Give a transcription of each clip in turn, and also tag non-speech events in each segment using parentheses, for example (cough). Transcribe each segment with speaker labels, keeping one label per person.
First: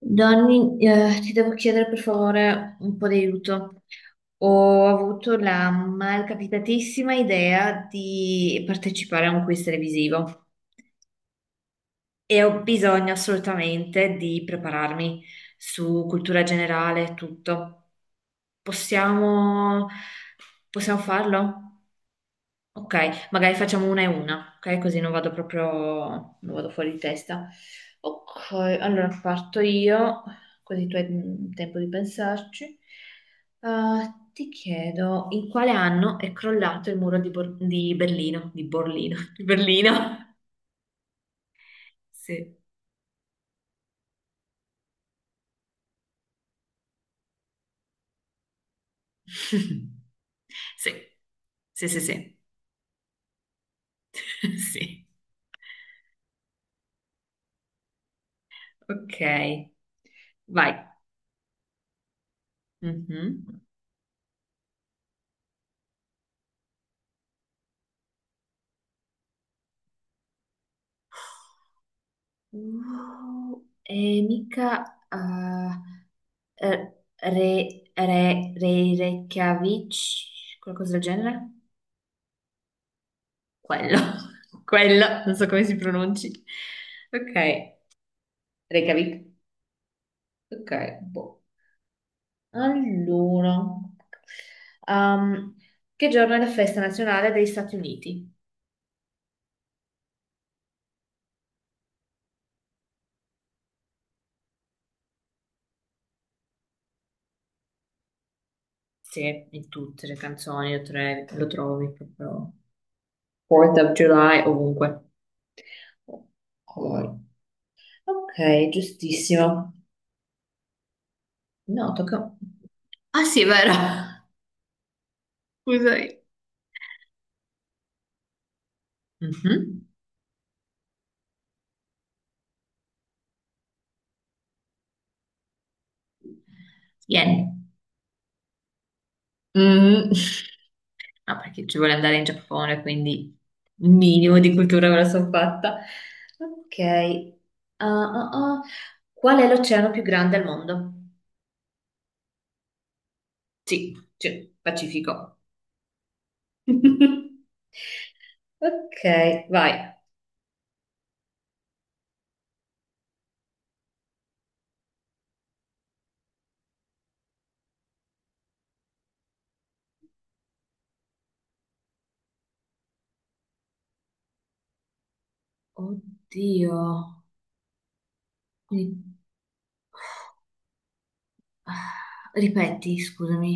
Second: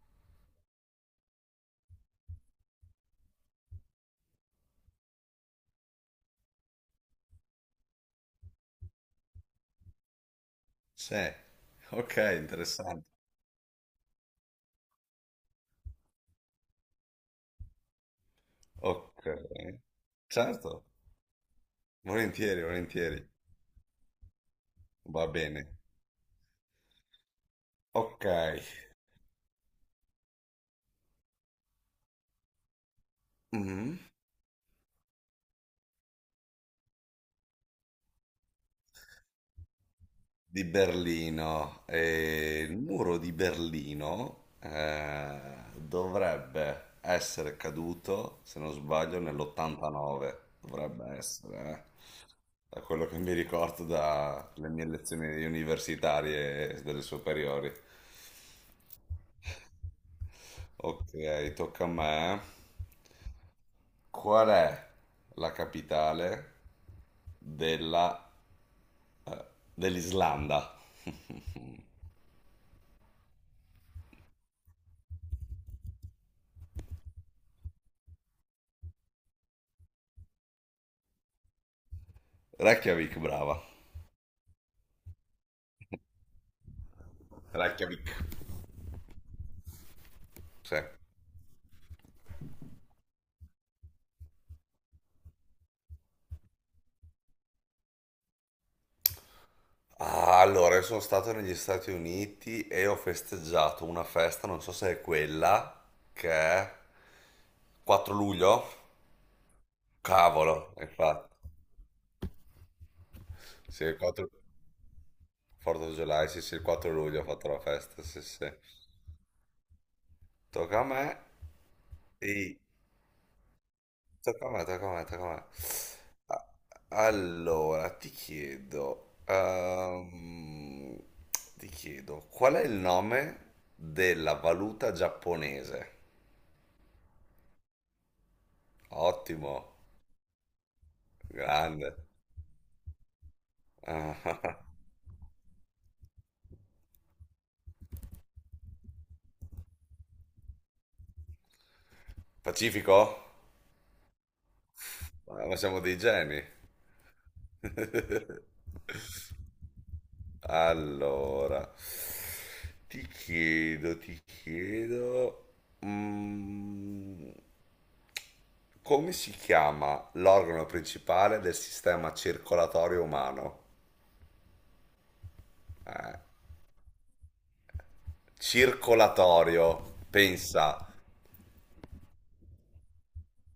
Speaker 1: Donny, ti devo chiedere per favore un po' di aiuto. Ho avuto la malcapitatissima idea di partecipare a un quiz televisivo
Speaker 2: Sì, ok,
Speaker 1: e ho
Speaker 2: interessante.
Speaker 1: bisogno assolutamente di prepararmi su cultura generale e tutto.
Speaker 2: Ok,
Speaker 1: Possiamo,
Speaker 2: certo,
Speaker 1: possiamo farlo?
Speaker 2: volentieri,
Speaker 1: Ok,
Speaker 2: volentieri,
Speaker 1: magari facciamo una e una, ok? Così non
Speaker 2: va
Speaker 1: vado
Speaker 2: bene.
Speaker 1: proprio, non vado fuori di testa.
Speaker 2: Ok,
Speaker 1: Ok, allora parto io, così tu hai tempo di pensarci.
Speaker 2: mhm.
Speaker 1: Ah, ti chiedo in quale anno è crollato il muro di Berlino? Di Borlino? (laughs) Di Berlino?
Speaker 2: Di Berlino.
Speaker 1: Sì.
Speaker 2: Il muro di Berlino dovrebbe essere caduto, se non sbaglio,
Speaker 1: (laughs)
Speaker 2: nell'89.
Speaker 1: Sì,
Speaker 2: Dovrebbe essere, eh.
Speaker 1: sì, sì, sì.
Speaker 2: Da quello che mi ricordo
Speaker 1: (laughs)
Speaker 2: dalle mie
Speaker 1: Sì.
Speaker 2: lezioni universitarie e delle superiori.
Speaker 1: Ok, vai.
Speaker 2: Ok, tocca a me.
Speaker 1: Mhm.
Speaker 2: Qual è la capitale della eh, dell'Islanda? (laughs)
Speaker 1: E mica, eh, Re, Re, Re- Reykjavik, qualcosa del genere?
Speaker 2: Reykjavik, brava.
Speaker 1: Quello, (laughs) quello, non so come si pronunci. Ok,
Speaker 2: Reykjavik.
Speaker 1: Reykjavik. Ok,
Speaker 2: Sì.
Speaker 1: boh. Allora, um, che giorno è la festa nazionale degli Stati Uniti?
Speaker 2: Ah, allora, io sono stato negli Stati Uniti e ho festeggiato una festa, non so se è quella, che è 4 luglio?
Speaker 1: Sì, in tutte le canzoni
Speaker 2: Cavolo,
Speaker 1: lo, tre-
Speaker 2: infatti.
Speaker 1: lo trovi proprio. 4th
Speaker 2: Sì,
Speaker 1: of
Speaker 2: il
Speaker 1: July, ovunque.
Speaker 2: 4 July, sì, sì, il 4
Speaker 1: Ok,
Speaker 2: luglio ho fatto la festa, sì, sì.
Speaker 1: giustissimo.
Speaker 2: Tocca a me.
Speaker 1: No, tocca.
Speaker 2: E
Speaker 1: Ah sì, è vero.
Speaker 2: Tocca a me, tocca a me, tocca a me.
Speaker 1: Scusami.
Speaker 2: A- Allora, ti chiedo,
Speaker 1: Mhm.
Speaker 2: ehm, ti chiedo, qual è il nome della valuta giapponese?
Speaker 1: Yen.
Speaker 2: Ottimo,
Speaker 1: Mm, no, perché ci vuole
Speaker 2: grande.
Speaker 1: andare in Giappone, quindi un minimo di
Speaker 2: Ah,
Speaker 1: cultura me la sono fatta. Ok. Ah, ah, ah. Qual è l'oceano più grande al mondo?
Speaker 2: (laughs) Pacifico?
Speaker 1: Sì, sì, Pacifico.
Speaker 2: Ah, ma siamo dei geni.
Speaker 1: (laughs)
Speaker 2: (laughs)
Speaker 1: Ok, vai.
Speaker 2: Allora, ti chiedo, mm, come si chiama l'organo principale del sistema circolatorio umano?
Speaker 1: Oddio. Quindi-
Speaker 2: Circolatorio, pensa,
Speaker 1: ah, ripeti, scusami.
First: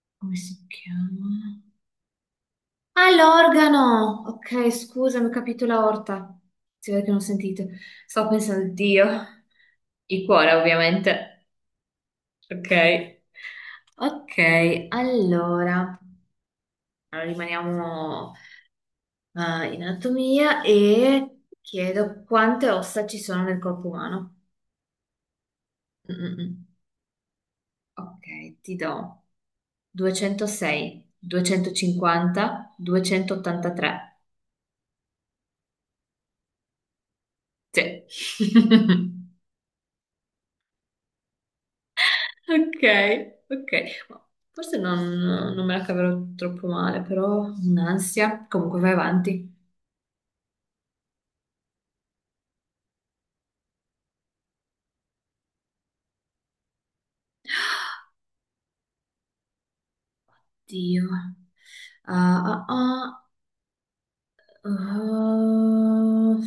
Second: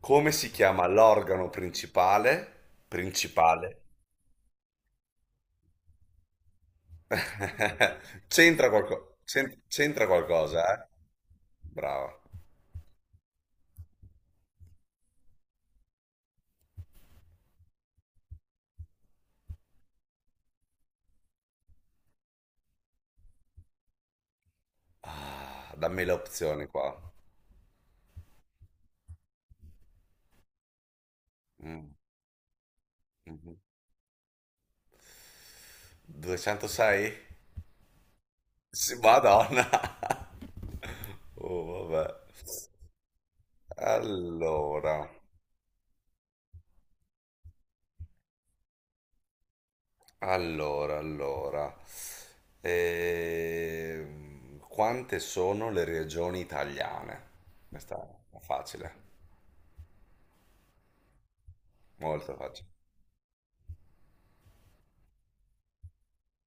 Speaker 2: come
Speaker 1: Come
Speaker 2: si
Speaker 1: si
Speaker 2: chiama l'organo
Speaker 1: chiama?
Speaker 2: principale?
Speaker 1: Ah,
Speaker 2: Principale.
Speaker 1: l'organo! Ok, scusami, ho capito la orta. Si vede che non ho sentito.
Speaker 2: (laughs)
Speaker 1: Stavo
Speaker 2: C'entra
Speaker 1: pensando, Dio. Il cuore,
Speaker 2: qualcosa, eh?
Speaker 1: ovviamente.
Speaker 2: Brava.
Speaker 1: Ok. Ok, allora. Allora, rimaniamo in anatomia e chiedo quante ossa ci sono nel corpo umano.
Speaker 2: Ah, dammi le
Speaker 1: Mm, mm,
Speaker 2: opzioni
Speaker 1: mm.
Speaker 2: qua.
Speaker 1: Ok, ti do 206,
Speaker 2: Mm,
Speaker 1: 250,
Speaker 2: mhm.
Speaker 1: 283.
Speaker 2: 206?
Speaker 1: Sì.
Speaker 2: Sì,
Speaker 1: (laughs)
Speaker 2: Madonna. (laughs) Oh, vabbè.
Speaker 1: Ok, ok. Forse non,
Speaker 2: Allora.
Speaker 1: non me la caverò troppo male, però un'ansia. Comunque vai avanti.
Speaker 2: Allora, quante sono le regioni italiane? Questa è facile,
Speaker 1: Dio.
Speaker 2: molto
Speaker 1: Ah, ah,
Speaker 2: facile.
Speaker 1: ah. Ah,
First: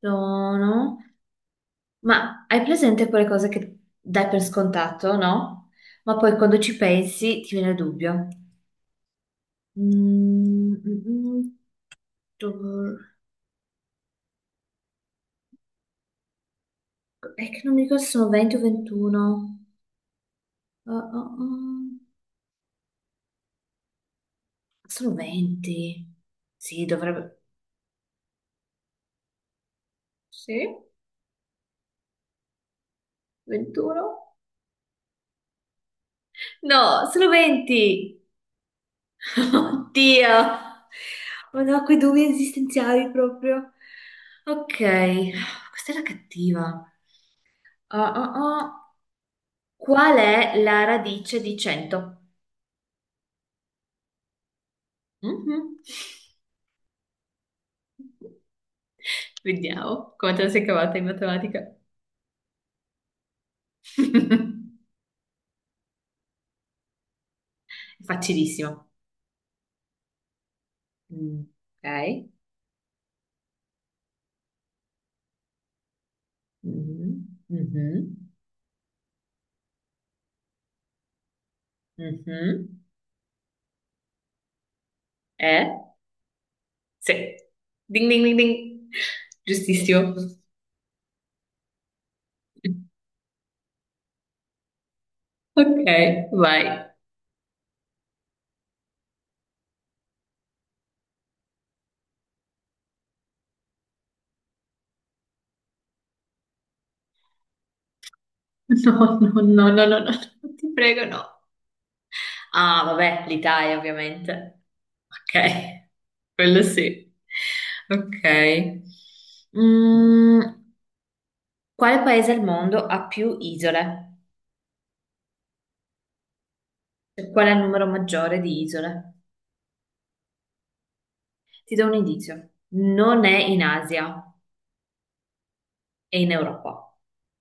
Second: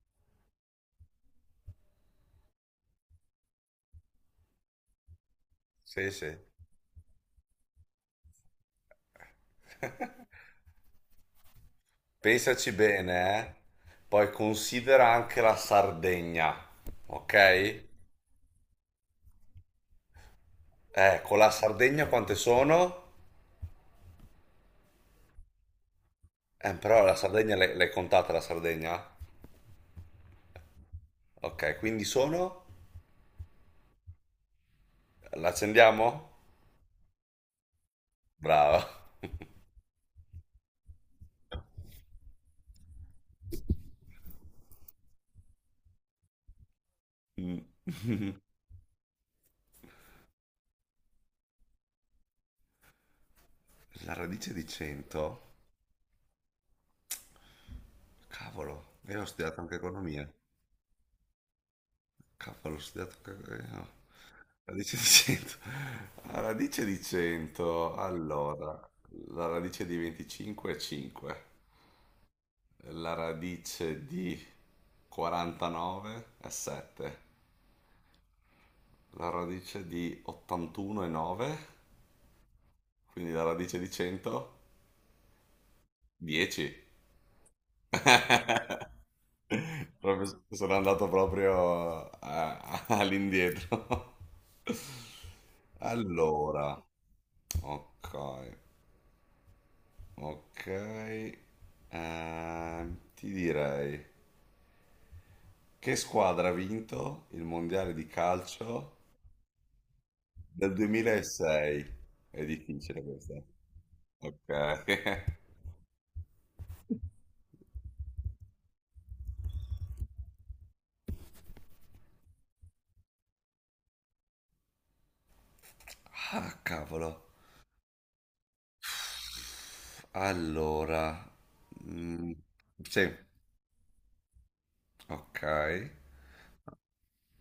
Speaker 1: sono. Ma hai presente quelle cose che dai per scontato, no?
Speaker 2: Sì,
Speaker 1: Ma
Speaker 2: sì.
Speaker 1: poi quando ci pensi ti viene il dubbio. Mm, mm, mm,
Speaker 2: Pensaci
Speaker 1: do-
Speaker 2: bene, eh? Poi considera anche la Sardegna,
Speaker 1: è che non mi
Speaker 2: ok?
Speaker 1: ricordo se sono 20 o 21. Ah, ah,
Speaker 2: Con la
Speaker 1: ah.
Speaker 2: Sardegna quante sono?
Speaker 1: Sono 20. Sì,
Speaker 2: Però la
Speaker 1: dovrebbe.
Speaker 2: Sardegna l'hai contata la Sardegna?
Speaker 1: Sì,
Speaker 2: Ok, quindi sono?
Speaker 1: 21?
Speaker 2: L'accendiamo?
Speaker 1: No, sono 20!
Speaker 2: Brava.
Speaker 1: (laughs) Oddio! Oh no, quei dubbi esistenziali proprio. Ok, questa era cattiva.
Speaker 2: Mm.
Speaker 1: Ah, ah,
Speaker 2: (laughs)
Speaker 1: ah. Qual è la radice di 100?
Speaker 2: La radice di 100?
Speaker 1: Mhm.
Speaker 2: Cavolo, io ho studiato anche
Speaker 1: Vediamo
Speaker 2: economia.
Speaker 1: come te la sei cavata in matematica.
Speaker 2: Cavolo, ho studiato anche. Eh, no.
Speaker 1: (laughs) È
Speaker 2: Radice di 100. (laughs) La radice di 100,
Speaker 1: facilissimo.
Speaker 2: allora, la radice di 25 è 5,
Speaker 1: Mm, ok.
Speaker 2: la radice di 49 è 7,
Speaker 1: Mhm, mhm,
Speaker 2: la radice di 81 è 9,
Speaker 1: mhm.
Speaker 2: quindi la radice di 100
Speaker 1: Eh?
Speaker 2: 10.
Speaker 1: Sì. Ding ding ding ding.
Speaker 2: (laughs)
Speaker 1: Giustissimo.
Speaker 2: Sono andato proprio all'indietro. (laughs)
Speaker 1: Ok, vai.
Speaker 2: Allora, ok, ok, ti direi che squadra ha vinto il mondiale di calcio
Speaker 1: No, no, no, no, no, no, ti
Speaker 2: del
Speaker 1: prego, no.
Speaker 2: 2006? È
Speaker 1: Ah,
Speaker 2: difficile
Speaker 1: vabbè,
Speaker 2: questa.
Speaker 1: l'Italia, ovviamente.
Speaker 2: Ok.
Speaker 1: Ok,
Speaker 2: (laughs)
Speaker 1: quello sì. Ok. Mm, quale paese al mondo ha più isole?
Speaker 2: Ah, cavolo.
Speaker 1: Cioè, qual è il numero maggiore di isole?
Speaker 2: Allora,
Speaker 1: Ti do un
Speaker 2: mm,
Speaker 1: indizio.
Speaker 2: sì,
Speaker 1: Non è in Asia,
Speaker 2: ok.
Speaker 1: è in Europa.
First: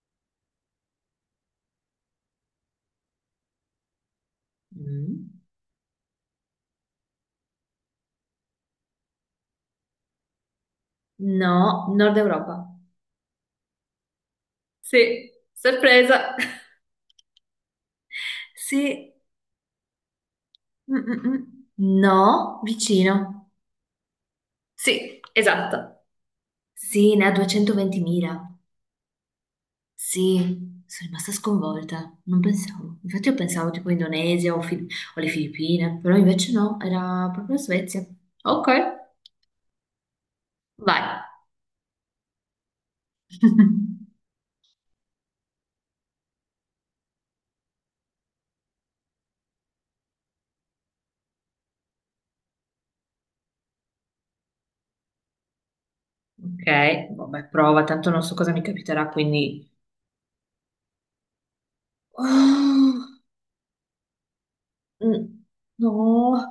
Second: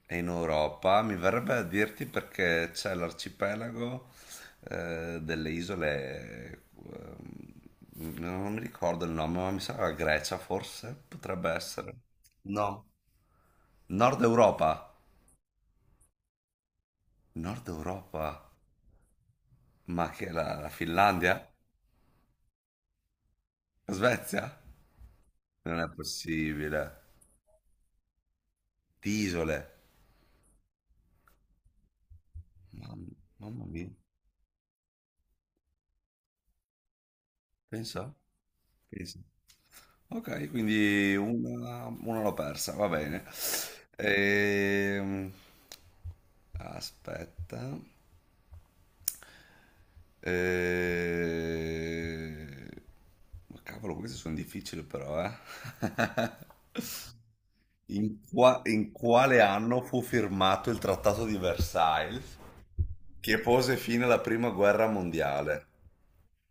Speaker 2: È in Europa, mi verrebbe a dirti perché c'è l'arcipelago
Speaker 1: Mm.
Speaker 2: delle isole, non mi ricordo il nome, ma mi sa la Grecia forse, potrebbe
Speaker 1: No,
Speaker 2: essere.
Speaker 1: Nord Europa.
Speaker 2: No, Nord Europa.
Speaker 1: Sì, sorpresa. (laughs)
Speaker 2: Nord Europa?
Speaker 1: Sì,
Speaker 2: Ma che è la
Speaker 1: mm, mm, mm.
Speaker 2: Finlandia?
Speaker 1: No, vicino.
Speaker 2: La Svezia?
Speaker 1: Sì,
Speaker 2: Non è
Speaker 1: esatto. Sì,
Speaker 2: possibile.
Speaker 1: ne ha 220.000.
Speaker 2: Di isole.
Speaker 1: Sì, sono rimasta sconvolta, non pensavo.
Speaker 2: Mamma,
Speaker 1: Infatti io
Speaker 2: mamma
Speaker 1: pensavo tipo
Speaker 2: mia,
Speaker 1: Indonesia o le Filippine, però invece no, era proprio la Svezia.
Speaker 2: pensa,
Speaker 1: Ok,
Speaker 2: pensa. Ok, quindi
Speaker 1: vai.
Speaker 2: una l'ho persa, va bene.
Speaker 1: (laughs)
Speaker 2: Ehm, Aspetta. Ehm, ma cavolo, queste sono difficili però, eh.
Speaker 1: Ok, vabbè, prova,
Speaker 2: (laughs)
Speaker 1: tanto
Speaker 2: In,
Speaker 1: non so cosa
Speaker 2: qua-
Speaker 1: mi
Speaker 2: in
Speaker 1: capiterà,
Speaker 2: quale
Speaker 1: quindi.
Speaker 2: anno fu firmato il Trattato di Versailles
Speaker 1: Oh,
Speaker 2: che pose fine alla Prima Guerra
Speaker 1: mm,
Speaker 2: Mondiale?
Speaker 1: no,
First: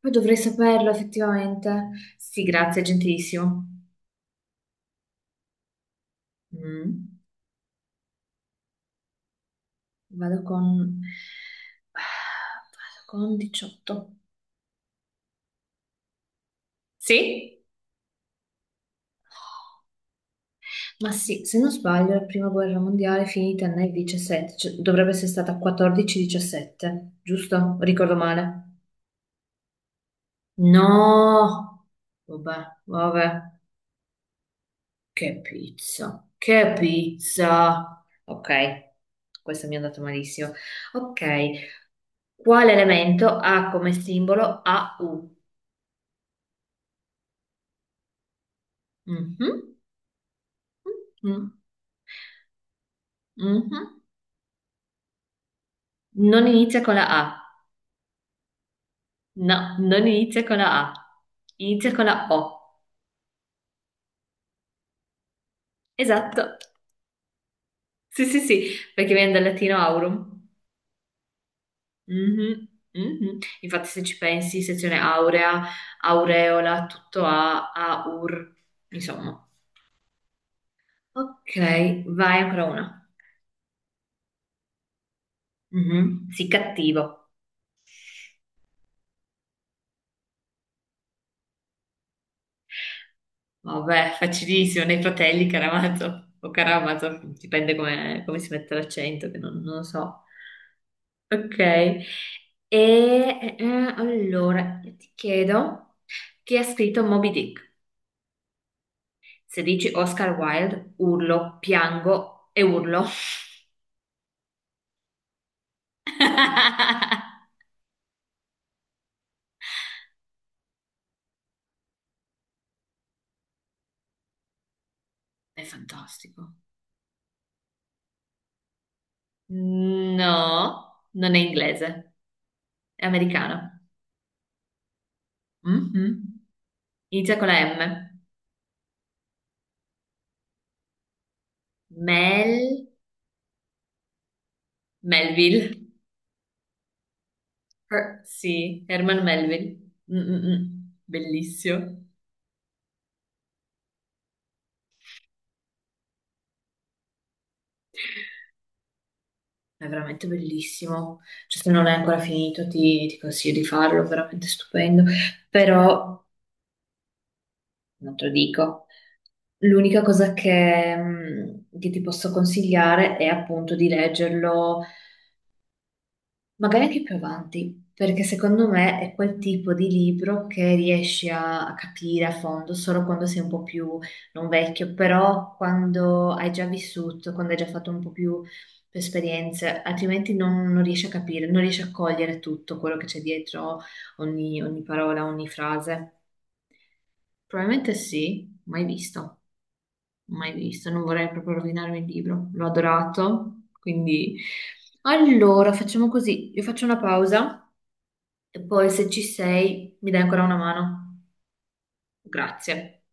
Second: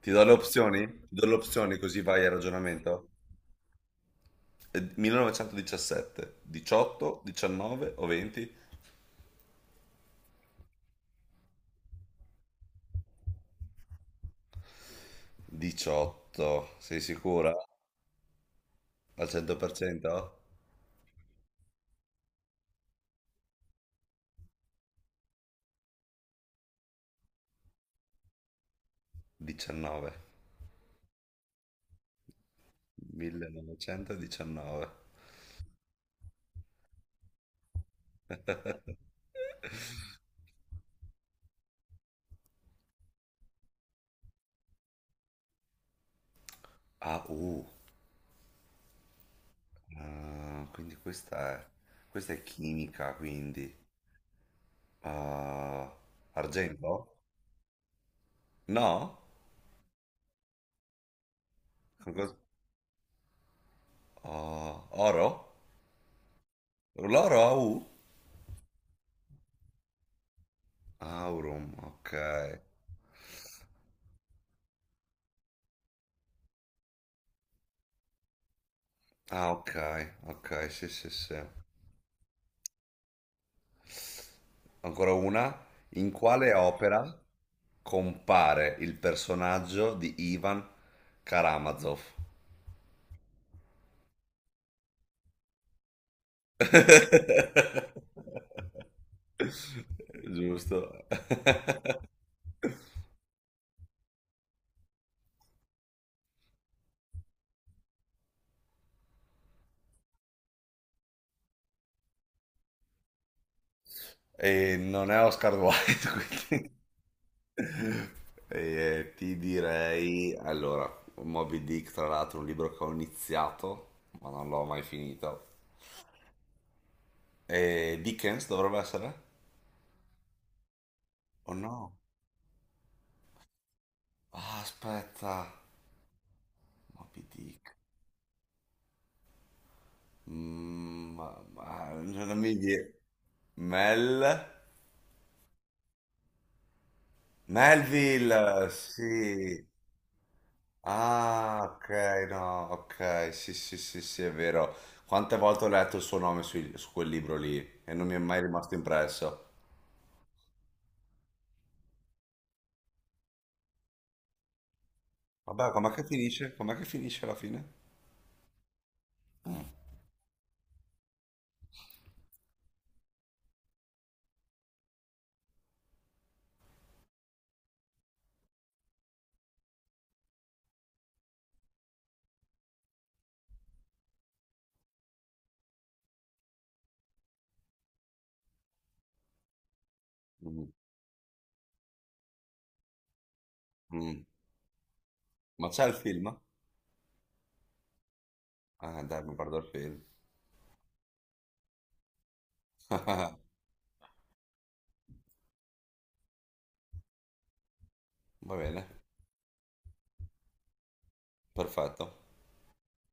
Speaker 1: poi
Speaker 2: Ti do le
Speaker 1: dovrei
Speaker 2: opzioni?
Speaker 1: saperlo
Speaker 2: Ti do le opzioni
Speaker 1: effettivamente.
Speaker 2: così vai al
Speaker 1: Sì, grazie,
Speaker 2: ragionamento?
Speaker 1: gentilissimo.
Speaker 2: 1917,
Speaker 1: Mm.
Speaker 2: 18, 19 o 20?
Speaker 1: Vado con... Vado con 18.
Speaker 2: 18, sei sicura?
Speaker 1: Sì?
Speaker 2: Al 100%?
Speaker 1: Ma sì, se non sbaglio, la prima guerra mondiale è finita nel 17, cioè, dovrebbe essere stata 14-17, giusto? Ricordo male.
Speaker 2: 19,
Speaker 1: No! Vabbè, vabbè.
Speaker 2: 1919.
Speaker 1: Che pizza, che pizza. Ok,
Speaker 2: (laughs)
Speaker 1: questo mi è andato malissimo. Ok, quale elemento ha come simbolo AU?
Speaker 2: Ah,
Speaker 1: Mhm,
Speaker 2: ah, quindi
Speaker 1: mhm,
Speaker 2: questa è chimica, quindi.
Speaker 1: mhm.
Speaker 2: Ah,
Speaker 1: Non inizia con
Speaker 2: argento?
Speaker 1: la A.
Speaker 2: No?
Speaker 1: No, non inizia con la A, inizia con
Speaker 2: Con
Speaker 1: la
Speaker 2: cos-
Speaker 1: O.
Speaker 2: ah, oro?
Speaker 1: Esatto.
Speaker 2: L'oro ha U?
Speaker 1: Sì, sì, sì, perché viene dal latino aurum.
Speaker 2: Aurum, ok.
Speaker 1: Mhm, mhm. Infatti, se ci pensi, sezione aurea, aureola, tutto A, aur, insomma.
Speaker 2: Ah, ok, ok, sì, sì, sì.
Speaker 1: Ok, vai ancora una.
Speaker 2: Ancora una. In
Speaker 1: Mhm, sì,
Speaker 2: quale opera
Speaker 1: cattivo.
Speaker 2: compare il personaggio di Ivan Karamazov?
Speaker 1: Vabbè, facilissimo, nei fratelli Caramazo o Caramazo, dipende
Speaker 2: (laughs)
Speaker 1: come si mette l'accento, che non lo so.
Speaker 2: Giusto.
Speaker 1: Ok, e allora io ti chiedo chi ha scritto Moby Dick? Se dici Oscar Wilde, urlo, piango e urlo.
Speaker 2: E non è Oscar Wilde, (laughs) quindi.
Speaker 1: (laughs)
Speaker 2: E ti direi, allora, Moby Dick, tra l'altro, un libro che ho iniziato, ma non l'ho mai finito.
Speaker 1: È fantastico.
Speaker 2: E Dickens dovrebbe essere?
Speaker 1: No, non è
Speaker 2: O no?
Speaker 1: inglese, è americano.
Speaker 2: Ah, aspetta.
Speaker 1: Mhm.
Speaker 2: Moby
Speaker 1: Inizia con la
Speaker 2: Dick.
Speaker 1: M.
Speaker 2: Ma non mi
Speaker 1: Mel,
Speaker 2: viene. Mel?
Speaker 1: Melville.
Speaker 2: Melville,
Speaker 1: Sì, Herman
Speaker 2: sì.
Speaker 1: Melville. Mm, mm, mm.
Speaker 2: Ah, ok,
Speaker 1: Bellissimo.
Speaker 2: no, ok, sì, sì, sì, sì, è vero. Quante volte ho letto il suo nome su, quel libro lì e non mi è mai rimasto impresso.
Speaker 1: È veramente bellissimo. Cioè, se non l'hai ancora finito, ti consiglio di farlo, è veramente stupendo.
Speaker 2: Vabbè, com'è che
Speaker 1: Però,
Speaker 2: finisce? Com'è che finisce alla fine?
Speaker 1: non te lo dico, l'unica cosa che ti posso consigliare è appunto di leggerlo, magari anche più avanti, perché secondo me è quel tipo di libro che riesci a capire a fondo solo quando sei un po' più, non vecchio, però quando hai già vissuto, quando hai già fatto un po' più esperienze, altrimenti
Speaker 2: Mm,
Speaker 1: non riesci a capire, non riesci a cogliere tutto quello che c'è dietro
Speaker 2: mm.
Speaker 1: ogni parola, ogni
Speaker 2: Ma c'è il
Speaker 1: frase.
Speaker 2: film?
Speaker 1: Probabilmente sì, mai
Speaker 2: Ah, dai, mi
Speaker 1: visto,
Speaker 2: guardo il film.
Speaker 1: mai visto, non vorrei proprio rovinarmi il libro, l'ho
Speaker 2: (laughs)
Speaker 1: adorato, quindi. Allora, facciamo così, io faccio una pausa.
Speaker 2: Va
Speaker 1: E poi
Speaker 2: bene,
Speaker 1: se ci sei, mi dai ancora una mano?
Speaker 2: perfetto.
Speaker 1: Grazie.